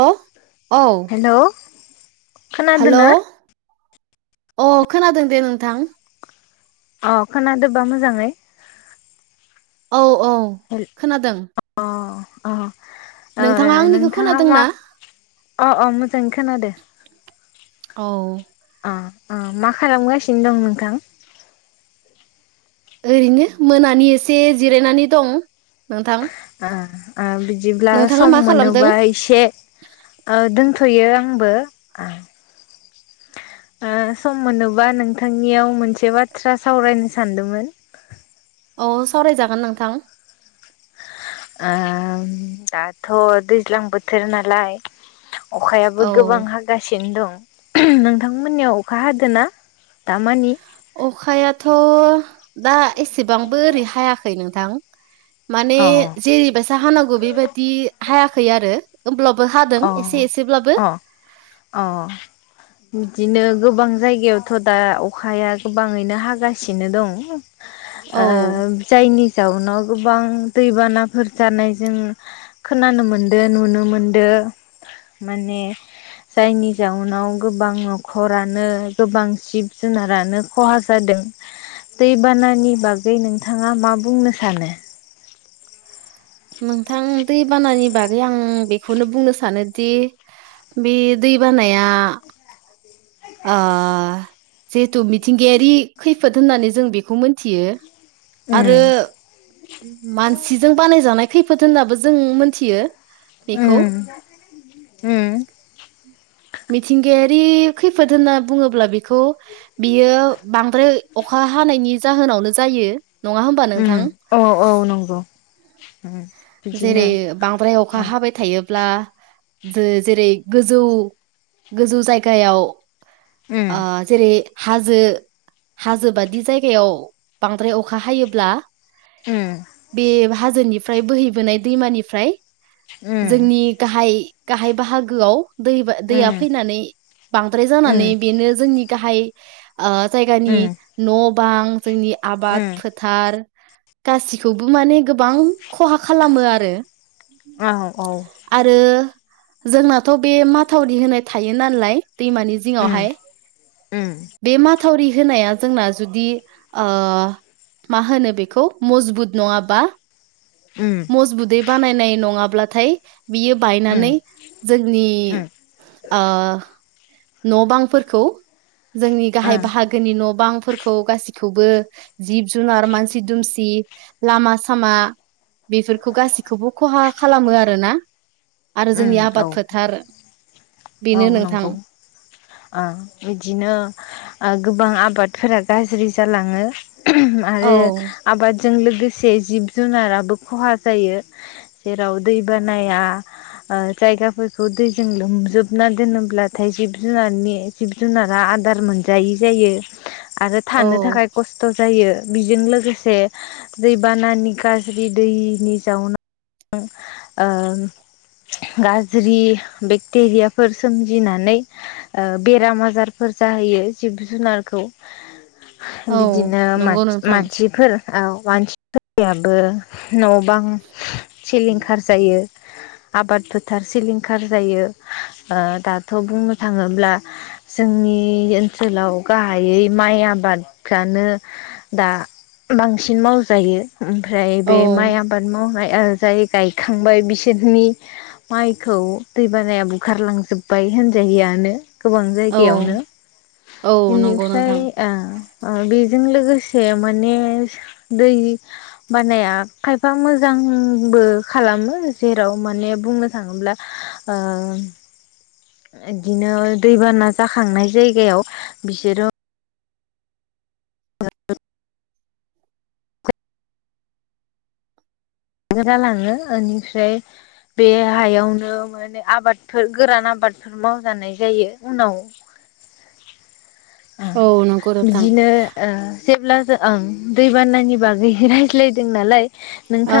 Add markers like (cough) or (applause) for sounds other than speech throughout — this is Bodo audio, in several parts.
अ औ हेल' खोनादोंना? अ खोनादों दे नोंथां अ खोनादोबा मोजाङै औ औ हेल खोनादों अ अ ओ नोंथाङा आंनिखौ नोंथाङा खोनादोंना मा अ अ मोजाङै खोनादो औ ओम मा खालामगासिनो दं नोंथां ओरैनो मोनानि एसे जिरायनानै दं नोंथां ओ ओ बिदिब्ला नोंथाङा सम मा खालामदों मोनोबा एसे ओ द (unintelligible) थ'यो आंबो ओ सम मोनोबा नोंथांनियाव मोनसे बाथ्रा सावरायनो सानदोंमोन औ सावरायजागोन नोंथां ओ दाथ' दैज्लां बोथोर नालाय अखायाबो औ गोबां हागासिनो दं नोंथांमोननियाव अखा हादों ना? अखायाथ' दा एसेबांबो ओरै हायाखै नों थां माने अ जेरैबासो हानांगौ बेबायदि हायाखै आरो होमब्लाबो हादों अ एसे एसेब्लाबो अ अ बिदिनो गोबां जायगायावथ' दा अखाया गोबाङैनो हागासिनो दं ओ औ जायनि जाउनाव गोबां दैबानाफोर जानाय जों खोनानो मोनदों नुनो मोनदों माने जायनि जाउनाव गोबां न'खरानो गोबां जिब-जुनारानो ख'हा जादों (inaudible) दैबानानि बागै नोंथाङा मा बुंनो सानो? नोंथां दैबानानि बागै आं बेखौनो बुंनो सानोदि बे दै बानाया आ जिहेथु मिथिंगायारि खैफोद होननानै जों बेखौ मिथियो उम आरो मानसिजों बानायजानाय खैफोद होननाबो जों मोनथियो बेखौ ओम ओम मिथिंगायारि खैफोद होनना बुङोब्ला बेखौ बियो बांद्राय अखा हानायनि जाहोनावनो जायो नङा होमबा उम नोंथां? औ औ नंगौ उम बिदिनो जेरै बांद्राय अखा उम हाबाय थायो ब्ला जो जेरै गोजौ गोजौ जायगायाव उम आ जेरै हाजो हाजो बायदि जायगायाव बांद्राय अखा हायोब्ला उम बे हाजोनिफ्राय बोहैबोनाय दैमानिफ्राय उम जोंनि गाहाय गाहाय बाहागोयाव दै दैया उम फैनानै बांद्राय उम जानानै बेनो जोंनि गाहाय ओ जायगानि उम न' बां जोंनि आबाद उम फोथार गासिखौबो माने गोबां खहा खालामो आरो औ औ आरो जोंनाथ' बे माथावरि होनाय थायो नालाय दैमानि उम जिङावहाय उम बे माथावरि होनाया जोंना जुदि ओ मा होनो बेखौ मजबुत नङाबा उम मजबुतै बानायनाय नङाब्लाथाय बियो बायनानै उम जोंनि उम ओ न' बांफोरखौ जोंनि गाहाय ओ बाहागोनि न' बांफोरखौ गासिखौबो जिब जुनार मानसि दुमसि लामा सामा बेफोरखौ गासिखौबो खहा खालामो आरोना आरो उम जोंनि औ आबाद फोथार औ बेनो नोंथां नंगौ ओ बिदिनो ओ गोबां आबादफोरा गाज्रि जालाङो औ आरो आबाद जों लोगोसे जिब जुनाराबो खहा जायो जेराव दै बानाया ओ जायगाफोरखौ दैजों लोमजोबना दोनोब्लाथाय जिब जुनारनि जिब जुनारा आदार मोनजायै जायो आरो थानो औ थाखाय खस्थ' जायो बेजों लोगोसे दैबानानि गाज्रि दैनि गोजावना ओम ओ गाज्रि बेक्टेरियाफोर सोमजिनानै ओ बेराम आजारफोर जाहोयो जिब जुनारखौ औ बिदिनो नंगौ नोंथां मान-मानसिफोर ओ मानसि फोरनियाबो न' बां सिलिंखार जायो आबाद फोथार सिलिंखार जायो ओ दाथ' बुंनो थाङोब्ला (inaudible) जोंनि ओनसोलाव गाहायै माइ आबादफ्रानो दा बांसिन मावजायो ओमफ्राय औ बे माइ आबाद मावनाय ओ जाय गायखांबाय बिसोरनि माइखौ दैबानाया बुखारलांजोब्बाय होनजायोआनो गोबां औ जायगायावनो औ नंगौ बेनिफ्राय नोंथां आ ओ बेजों लोगोसे माने दै बानाया खायफा मोजां बो खालामो जेराव माने बुंनो थाङोब्ला ओ (inaudible) इदिनो दैबाना जाखांनाय जायगायाव बिसोरो (unintelligible) (unintelligible) ओनफ्राय बे हायावनो माने आबादफोर गोरान आबादफोर मावजानाय जायो उनाव (unintelligible) ओ औ नंगौ नोंथां बिदिनो ओ जेब्ला ओं दैबानानि बागैबो रायज्लायदों नालाय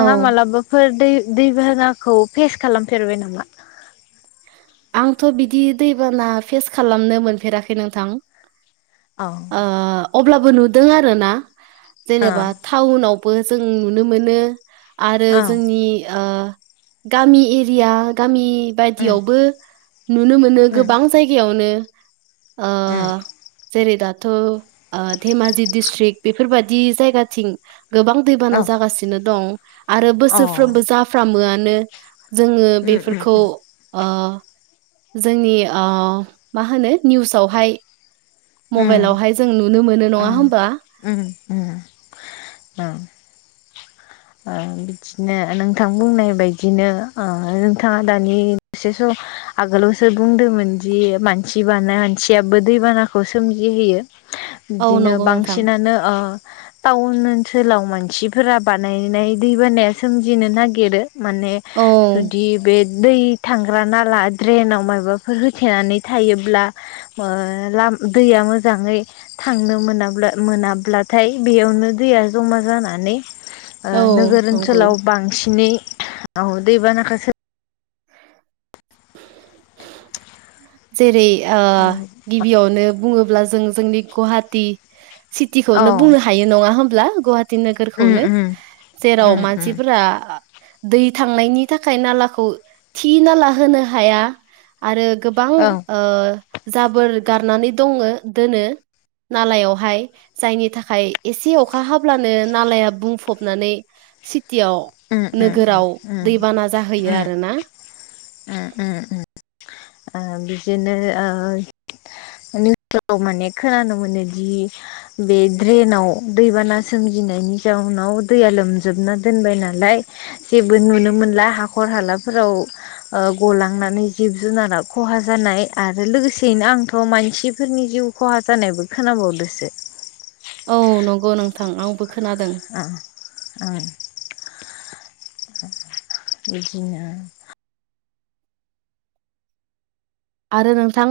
औ मालाबाफोर दै दैबानाखौ फेस खालामफेरबाय नामा आंथ' बिदि दैबाना फेस खालामनो मोनफेराखै नोंथां औ ओ अब्लाबो नुदों आरोना जेनेबा टाउनावबो जों नुनो मोनो आरो औ जोंनि ओ गामि एरिया गामि बायदियावबो नुनो मोनो गोबां जायगायावनो आ जेरै दा थ' ओ धेमाजि दिस्ट्रिक् बेफोरबादि जायगाथिं गोबां दैबाना जागासिनो दं आरो औ बोसोरफ्रोमबो जाफ्रामोआनो जोङो उम बेफोरखौ उम ओ जोंनि ओ मा होनो निउसआवहाय उम मबाइलावहाय जों नुनो मोनो औ अ नङा होमबा उम मा। ओ बिदिनो नोंथां बुंनाय बायदिनो ओ नोंथाङा दानि एसेस'। आगोलावसो बुंदोंमोन दि मानसि बानाया मानसियाबो दैबानाखौ सोमजिहोयो। औ बिदिनो नंगौ नोंथां बांसिनानो ओ। टाउन ओनसोलाव मानसिफोरा बानायनाय दै बानाया सोमजिनो नागिरो। माने औ जुलि बेद। दै थांग्रा नाला द्रेनाव मायबाफोर होथेनानै थायोब्ला ओ लाम। दैया मोजाङै थांनो मोनाब्ला मोनाब्लाथाय बेयावनो दैया जमा जाना। नानै ओ औ नोगोर नंगौ ओनसोलाव बांसिनै आव दैबानाखो सो। जेरै ओ गिबियावनो बुङोब्ला जों जोंनि गुहाटी। औ सिटिखौनो बुंनो हायो नङा होमब्ला गुवाहाटी उम नोगोरखौनो। उम जेराव उम उम मानसिफोरा ओ। दै थांनायनि थाखाय नालाखौ थि नाला होनो हाया आरो। गोबां औ ओ जाबोर गारनानै दङो दोनो। नालायावहाय जायनि थाखाय एसे अखा हाब्लानो नालाया बुंफबनानै सिद। टियाव उम उम उम नोगोराव उम दैबाना जाहैयो आरो ना। ओम ओम ओम ओ बिदिनो ओ। (unintelligible) माने खोनानो मोनोदि बे ड्रेनाव दैबाना सोमजि। गिनायनि जाउनाव दैया लोमोबना दोन नालाय जेबो नुनो मोनला हाखर हाला। फोराव ओ गलांनानै जिब जुनाराव। खहा जानाय आरो लोगोसेयैनो आंथ' मानसिफोरनि जिउ खहा जानायबो खोनाबावदोसो। औ नंगौ नोंथां आंबो। खोनादों आ ओ। बिदिनो। आरो नोंथां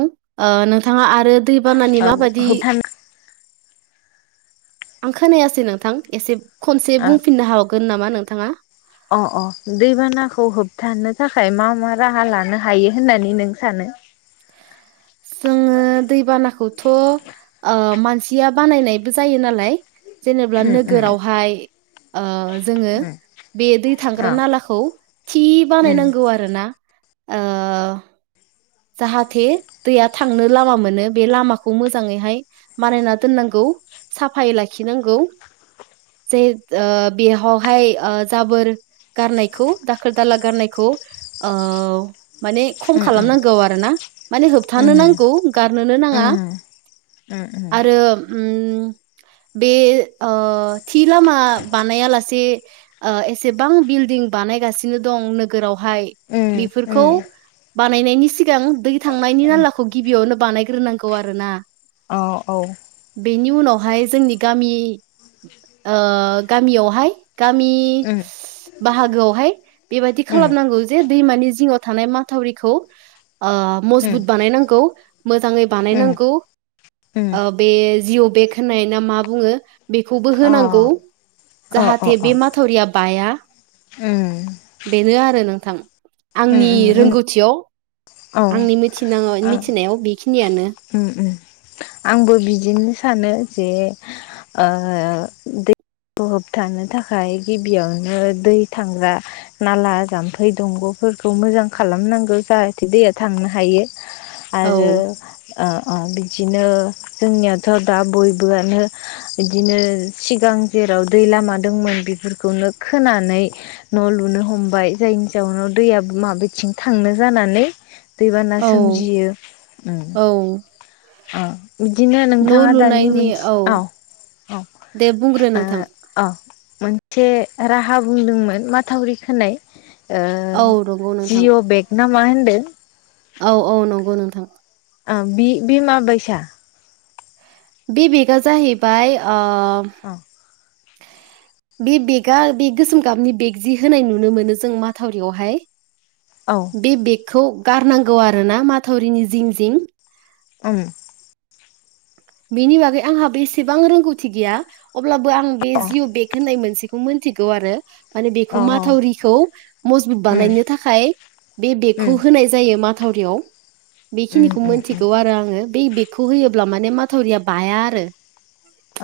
ओ नोंथाङा आरो दै बानानि औ माबादि। होबथानो आं खोनायासै नोंथां एसेब। ओ अ अ दैबानाखौ होबथानो थाख। थाखाय मा मा राहा लानो हायो होननानै नों सानो। जोङो। ओ दै बानाखौथ' ओ मानसिया बानायनायबो जायो नालाय। जेनेब्ला उम उम नोगोरावहाय ओ जोङो। उम बे दै थांग्रा औ नालाखौ थि बानायनांगौ आरो ना। ओ। जाहाथे दैया थांनो लामा मोनो बे लामाखौ मोजाङैहाय मानायना दोननांगौ। साफायै लाखिनांगौ। जे ओ बेहावहाय ओ जाबोर। गारनायखौ दाखोर दाला गारनायखौ ओमाने खम खालामनांगौ। गौ आरोना आरो होबथानो नांगौ गारनोनो नाङा आरो। ओम बे थि लामा बानायालासे। ओ एसेबां बिल्डिं बानायगासिनो दं नोगोराव। हाय बिफोरखौ बानायनायनि सिगां दै थांनायनि नालाखौ गिबियावनो। बानायग्रोनांगौ आरो ना। अहऔ। बेनि उनावहाय जोंनि गामि ओ गामियावहाय गामि बाहागोआवहाय बेबादि खालामनांगौ जे दैमा गेजे जिंङाव थानाय माथोवरिखौ ओ मजबुत बानायनांगौ मोजाङै बानायनांगौ ओ बे जिउ बे खोनाय ना मा बुङो बेखौबो अ होनांगौ अ अ जाहाथे अ बे माथोवरिया बाया बेनो आरो नोंथां उम आंनि रोंगौथियाव उम औ आंनि मिथिनाङाव मिथिनायाव बिखिनियानो ओम ओम आंबो बिदिनो सानो ओ जे ओ होबथानो थाखाय गिबियावनो दै थांग्रा नाला जाम्फै दंग' फोरखौ मोजां खालामनांगौ जाहाथे दैया थांनो हायो औ आरो ओ अ बिदिनो जोंनियाथ' दा बयबोआनो बिदिनो सिगां जेराव दै लामा दोंमोन बिफोर खौनो खोनानै न' लुनो हमबाय जायनि जाउनाव दैया माबेथिं थांनो जानानै दैबाना औ सोमजियो ओम औ ओ बिदिनो न' नोंथाङा दानि लुनायनि मोनस औ औ दे बुंग्रो ओ नोंथां अ मोनसे राहा बुंदोंमोन माथावरि खोनाय ओ औ नंगौ नोंथां जिअ' बेग ना मा होनदों औ औ नंगौ नोंथां ओं बि बि मा बायसा? बि बेकआ जाहैबाय ओ औ बि बेगा बि गोसोम गाबनि बेग जि होनाय नुनो मोनो जों माथोवरियावहाय औ बि बेगखौ गारनांगौ आरोना माथावरिनि जिं जिं ओम बिनि बागै आंहा बेसेबां रोंगौथि गैया अब्लाबो आं बे जिअ' बेग होननाय मोनसे मोनथिगौ आरो माने अ बेखौ उम माथावरिखौ मजबुत बानायनो थाखाय बे बेगखौ उम होनाय जायो मा थावरियाव उम बेखिनिखौ उम उम मोनथिगौ आरो आङो बै बेगखौ होयोब्ला माने मा थावरिया बाया आरो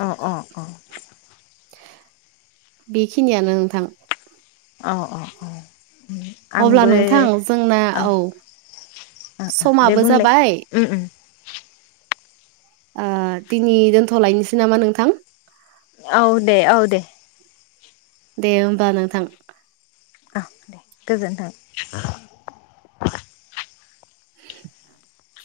औ अ अ बेखिनियानो नोंथां औ अ अ अब्ला आंबो नोंथां जोंना औ ओ ओ दे समाबो बुंलाय जाबाय ओम ओम ओ दिनि दोनथ'लायनोसै नामा नोंथां औ दे औ दे ‌ दे ओमबा नोंथां औ गोजोनथों (inaudible)